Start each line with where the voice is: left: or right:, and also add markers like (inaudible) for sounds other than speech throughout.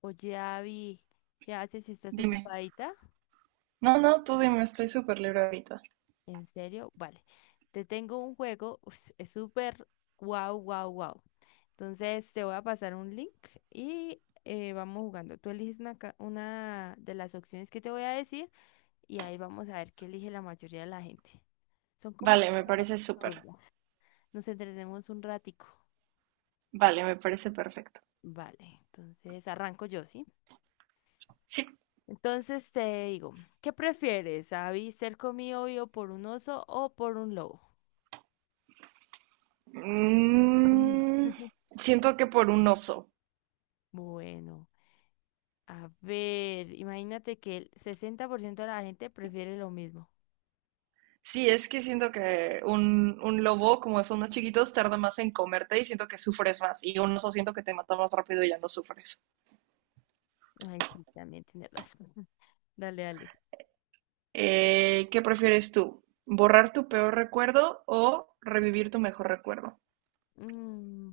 left: Oye, Abby, ¿qué haces si estás
right: Dime.
left: ocupadita?
right: No, no, tú dime, estoy súper libre ahorita.
left: ¿En serio? Vale. Te tengo un juego, ups, es súper wow, wow, wow. Entonces te voy a pasar un link y vamos jugando. Tú eliges una, una de las opciones que te voy a decir y ahí vamos a ver qué elige la mayoría de la gente. Son como
right: Vale, me
left: cosas
right: parece súper.
left: absurdas. Nos entretenemos un ratico.
right: Vale, me parece perfecto.
left: Vale, entonces arranco yo, ¿sí?
right: Sí.
left: Entonces te digo, ¿qué prefieres, Abby, ser comido vivo por un oso o por un lobo? Mm.
right: Mm, siento que por un oso.
left: Bueno, a ver, imagínate que el 60% de la gente prefiere lo mismo.
right: Sí, es que siento que un lobo, como son más chiquitos, tarda más en comerte y siento que sufres más. Y un oso siento que te mata más rápido y ya no sufres.
left: Ay, sí, también tiene razón. (laughs) Dale, dale.
right: ¿qué prefieres tú? ¿Borrar tu peor recuerdo o revivir tu mejor recuerdo?
left: Mm,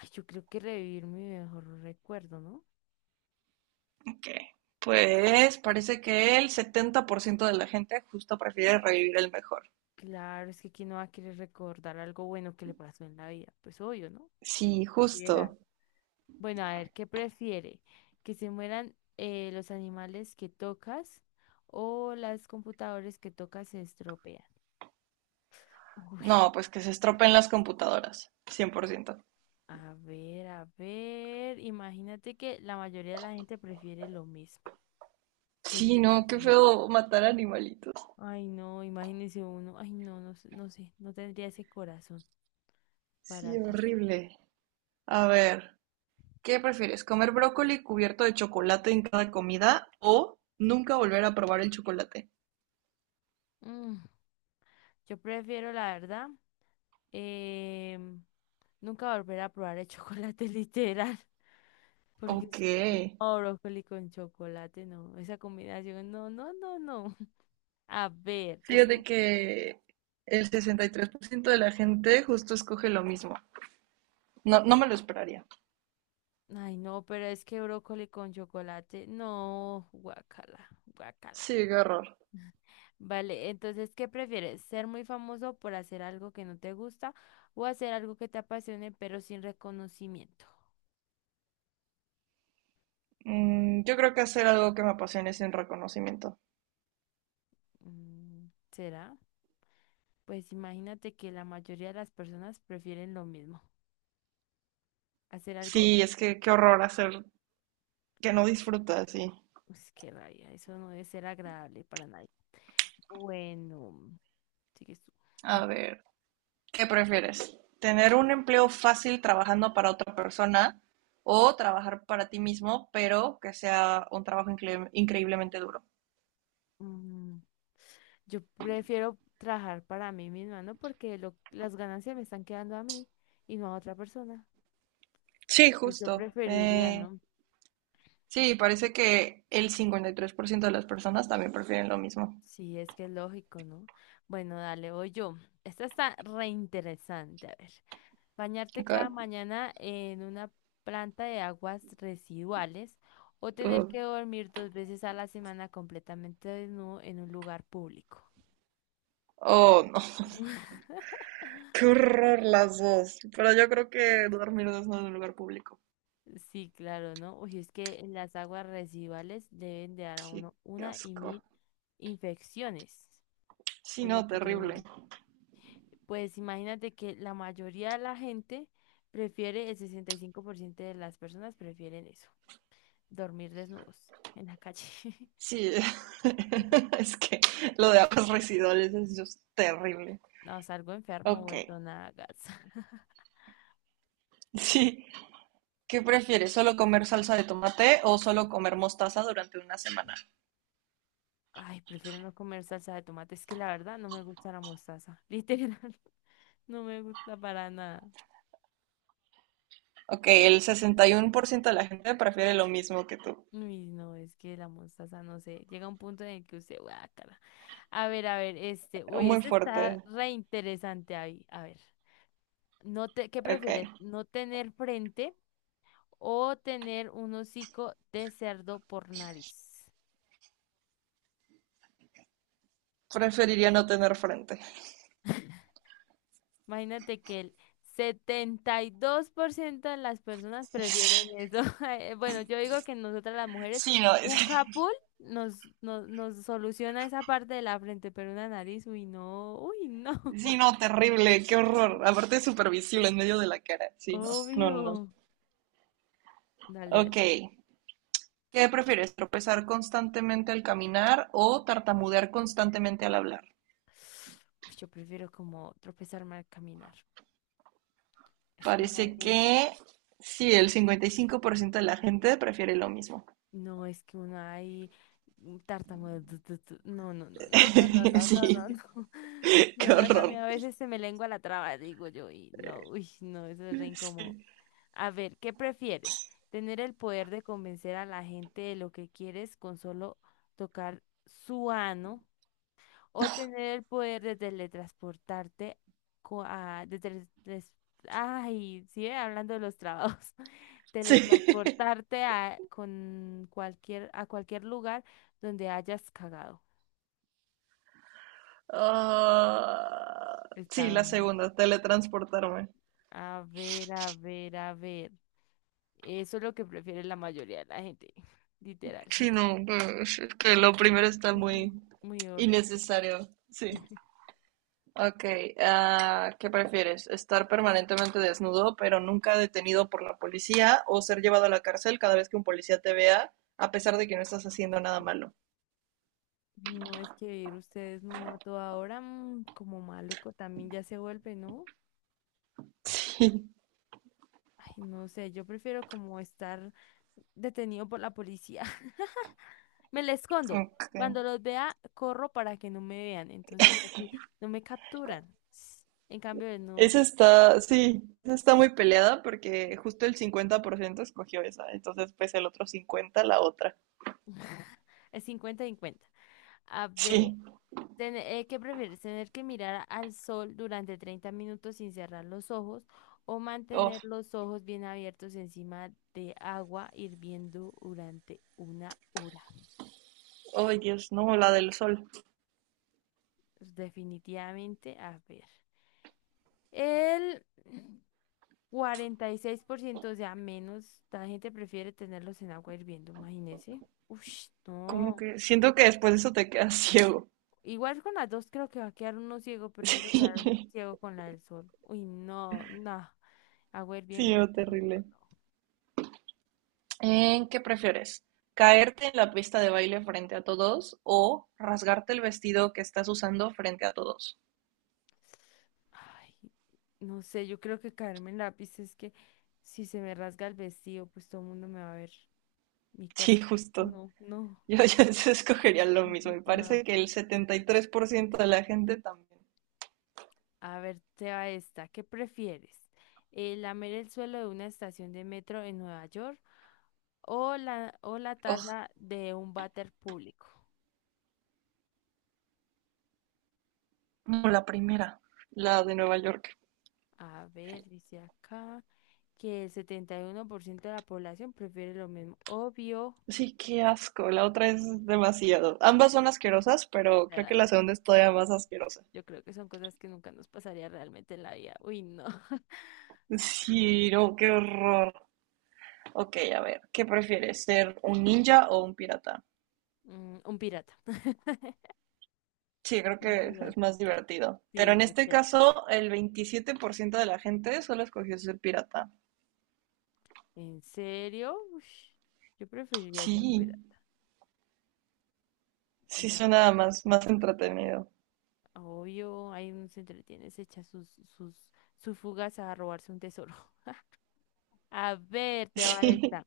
left: ay, yo creo que revivir mi mejor recuerdo, ¿no?
right: Ok. Pues parece que el 70% de la gente justo prefiere revivir el mejor.
left: Claro, es que quién no va a querer recordar algo bueno que le pasó en la vida. Pues obvio, ¿no?
right: Sí,
left: Cualquiera.
right: justo.
left: Bueno, a ver, ¿qué prefiere? ¿Que se mueran los animales que tocas o las computadoras que tocas se estropean? (laughs) Uy,
right: No, pues que se estropeen las computadoras, 100%.
left: a ver, a ver. Imagínate que la mayoría de la gente prefiere lo mismo. Que
right: Sí,
left: te-
right: no, qué feo matar animalitos.
left: Ay, no, imagínese uno. Ay, no, no sé, no tendría ese corazón para
right: Sí,
left: hacer eso.
right: horrible. A ver, ¿qué prefieres? ¿Comer brócoli cubierto de chocolate en cada comida o nunca volver a probar el chocolate?
left: Mm, yo prefiero, la verdad, em, nunca volver a probar el chocolate (laughs) literal. Porque
right: Ok.
left: si no, brócoli con chocolate, no. Esa combinación, no, no, no, no. (laughs) A ver, ¿qué
right: Fíjate
left: pro-
right: que el 63% de la gente justo escoge lo mismo. No, no me lo esperaría.
left: Ay, no, pero es que brócoli con chocolate, no, guacala, guacala.
right: Sí, qué horror.
left: Vale, entonces, ¿qué prefieres? ¿Ser muy famoso por hacer algo que no te gusta o hacer algo que te apasione pero sin reconocimiento?
right: Mm, yo creo que hacer algo que me apasione sin reconocimiento.
left: Mm, ¿será? Pues imagínate que la mayoría de las personas prefieren lo mismo, hacer algo.
right: Sí, es que qué horror hacer que no disfrutas, sí.
left: Pues qué rabia, eso no debe ser agradable para nadie. Bueno, sigues tú.
right: A ver, ¿qué prefieres? ¿Tener un empleo fácil trabajando para otra persona o trabajar para ti mismo, pero que sea un trabajo increíblemente duro?
left: Mm, yo prefiero trabajar para mí misma, ¿no? Porque las ganancias me están quedando a mí y no a otra persona.
right: Sí,
left: Pues yo
right: justo.
left: preferiría, ¿no?
right: Sí, parece que el 53% de las personas también prefieren lo mismo.
left: Sí, es que es lógico, ¿no? Bueno, dale, voy yo. Esta está re interesante, a ver. Bañarte
right: ¿Ok?
left: cada mañana en una planta de aguas residuales o tener
right: Oh,
left: que dormir dos veces a la semana completamente desnudo en un lugar público.
right: Oh, no. (laughs)
left: (laughs)
right: Qué horror las dos. Pero yo creo que dormir desnudo en un lugar público.
left: Sí, claro, ¿no? Uy, es que las aguas residuales deben de dar a
right: Sí,
left: uno
right: qué
left: una y
right: asco.
left: mil infecciones,
right: Sí,
left: es lo
right: no,
left: que yo
right: terrible.
left: digo. Pues imagínate que la mayoría de la gente prefiere, el 65% de las personas prefieren eso, dormir desnudos en la calle. (laughs)
right: Sí, (laughs) es que lo de aguas residuales es just terrible.
left: No, salgo enfermo,
right: Ok,
left: vuelto nada, gasa. (laughs)
right: sí. ¿Qué prefieres? ¿Solo comer salsa de tomate o solo comer mostaza durante una semana?
left: Ay, prefiero no comer salsa de tomate. Es que la verdad no me gusta la mostaza. (laughs) Literal, no me gusta para nada.
right: Ok, el 61% de la gente prefiere lo mismo que tú.
left: Uy, no, es que la mostaza, no sé. Llega un punto en el que usted, guácala. A ver, este. Uy,
right: Muy
left: este está
right: fuerte.
left: re interesante ahí. A ver. ¿Qué
right: Ok.
left: prefieres? ¿No tener frente o tener un hocico de cerdo por nariz?
right: Preferiría no tener frente.
left: Imagínate que el 72% de las personas
right: (laughs) Sí,
left: prefieren eso. (laughs) Bueno, yo digo que nosotras las mujeres,
right: sí, no, es
left: un
right: que,
left: capul nos soluciona esa parte de la frente, pero una nariz, uy, no, uy, no.
right: sí, no, terrible, qué horror.
left: (laughs)
right: Aparte es supervisible en medio de la cara. Sí, no, no, no.
left: Obvio. Dale, dale.
right: Ok, ¿qué prefieres, tropezar constantemente al caminar o tartamudear constantemente al hablar?
left: Uy, yo prefiero como tropezarme al caminar. Es que no
right: Parece
left: hay.
right: que sí, el 55% de la gente prefiere lo mismo.
left: No, es que uno ahí tartamudo. Tu, tu, tu. No, no, no, no, no, no,
right: (laughs)
left: no,
right: Sí,
left: no, no, no. (laughs) Y
right: qué
left: nomás a mí
right: horror.
left: a veces se me lengua la traba, digo yo, y no, uy, no, eso es re incómodo.
right: Sí,
left: A ver, ¿qué prefieres? ¿Tener el poder de convencer a la gente de lo que quieres con solo tocar su ano? O tener el poder de teletransportarte co- a, de teletras- ay, sigue hablando de los trabajos. (laughs)
right: sí.
left: Teletransportarte a cualquier lugar donde hayas cagado.
right: Ah, sí,
left: Está,
right: la segunda, teletransportarme.
left: a ver, a ver, a ver. Eso es lo que prefiere la mayoría de la gente, (laughs) literal.
right: Sí, no, es que lo primero está
left: Ujú.
right: muy
left: Muy horrible.
right: innecesario. Sí. Ok, ¿qué prefieres? ¿Estar permanentemente desnudo, pero nunca detenido por la policía, o ser llevado a la cárcel cada vez que un policía te vea, a pesar de que no estás haciendo nada malo?
left: No es que vivir ustedes no a toda hora, como maluco también ya se vuelve, ¿no?
right: Sí.
left: Ay, no sé, yo prefiero como estar detenido por la policía. (laughs) Me la escondo.
right: Ok.
left: Cuando los vea, corro para que no me vean. Entonces, así no me capturan. En cambio, de no.
right: Esa está, sí, esa está muy peleada porque justo el 50% escogió esa, entonces pues el otro 50 la otra.
left: (laughs) Es 50 cincuenta. A ver,
right: Sí.
left: ¿qué prefieres? ¿Tener que mirar al sol durante 30 minutos sin cerrar los ojos o
right: Oh,
left: mantener los ojos bien abiertos encima de agua hirviendo durante una hora?
right: oh Dios, no, la del sol.
left: Pues, definitivamente, a ver. El 46%, o sea, menos, la gente prefiere tenerlos en agua hirviendo, imagínese. Ush,
right: ¿Cómo
left: no.
right: que? Siento que después de eso te quedas ciego. (laughs)
left: Igual con las dos creo que va a quedar uno ciego, prefiero
right: Sí,
left: quedar ciego con la del sol. Uy, no, no. Agua
right: sí,
left: hirviendo,
right: no,
left: no, no,
right: terrible.
left: no.
right: ¿En qué prefieres? ¿Caerte en la pista de baile frente a todos o rasgarte el vestido que estás usando frente a todos? (laughs)
left: Ay, no sé, yo creo que caerme en lápiz es que si se me rasga el vestido, pues todo el mundo me va a ver mi
right: Sí,
left: cuerpo.
right: justo.
left: No, no,
right: Yo (laughs) escogería lo mismo. Me
left: (laughs) no.
right: parece que el 73% de la gente también.
left: A ver, te va esta. ¿Qué prefieres? ¿Lamer el suelo de una estación de metro en Nueva York o la
right: Oh,
left: taza de un váter público?
right: no, la primera, la de Nueva York.
left: A ver, dice acá que el 71% de la población prefiere lo mismo. Obvio,
right: Sí, qué asco. La otra es demasiado. Ambas son asquerosas, pero creo que
left: ¿verdad?
right: la segunda es todavía más asquerosa.
left: Yo creo que son cosas que nunca nos pasaría realmente en la vida. Uy, no. (laughs)
right: Sí, no, qué horror. Ok, a ver, ¿qué prefieres? ¿Ser un ninja o un pirata?
left: Mm, un pirata. (laughs)
right: Sí, creo
left: Un
right: que
left: pirata.
right: es más divertido. Pero
left: Sí,
right: en
left: va a
right: este
left: ser.
right: caso, el 27% de la gente solo escogió ser pirata.
left: ¿En serio? Ush, yo preferiría ser un
right: Sí,
left: pirata.
right: sí suena más, más entretenido.
left: Obvio, ahí uno se entretiene, se echa sus fugas a robarse un tesoro. (laughs) A ver,
right: (laughs)
left: te va
right: Sí.
left: esta.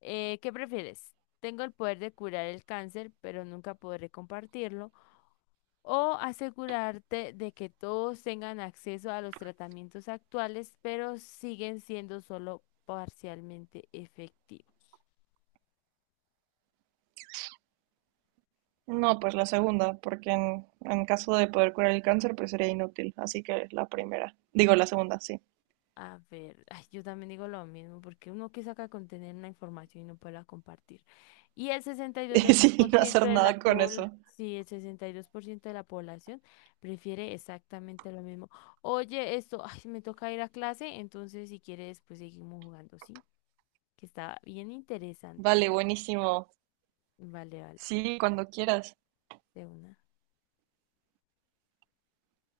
left: ¿Qué prefieres? Tengo el poder de curar el cáncer, pero nunca podré compartirlo. O asegurarte de que todos tengan acceso a los tratamientos actuales, pero siguen siendo solo parcialmente efectivos.
right: No, pues la segunda, porque en caso de poder curar el cáncer, pues sería inútil. Así que la primera. Digo, la segunda, sí.
left: A ver, ay, yo también digo lo mismo, porque uno que saca con tener una información y no puede compartir. Y el
right: (laughs)
left: 62% de
right: Sí,
left: por
right: no
left: ciento
right: hacer
left: de
right: nada
left: la
right: con eso.
left: sí, el 62% de la población prefiere exactamente lo mismo. Oye, esto, ay, me toca ir a clase, entonces si quieres, pues seguimos jugando, ¿sí? Que está bien interesante.
right: Vale, buenísimo.
left: Vale, vale,
right: Sí, cuando quieras.
left: de una.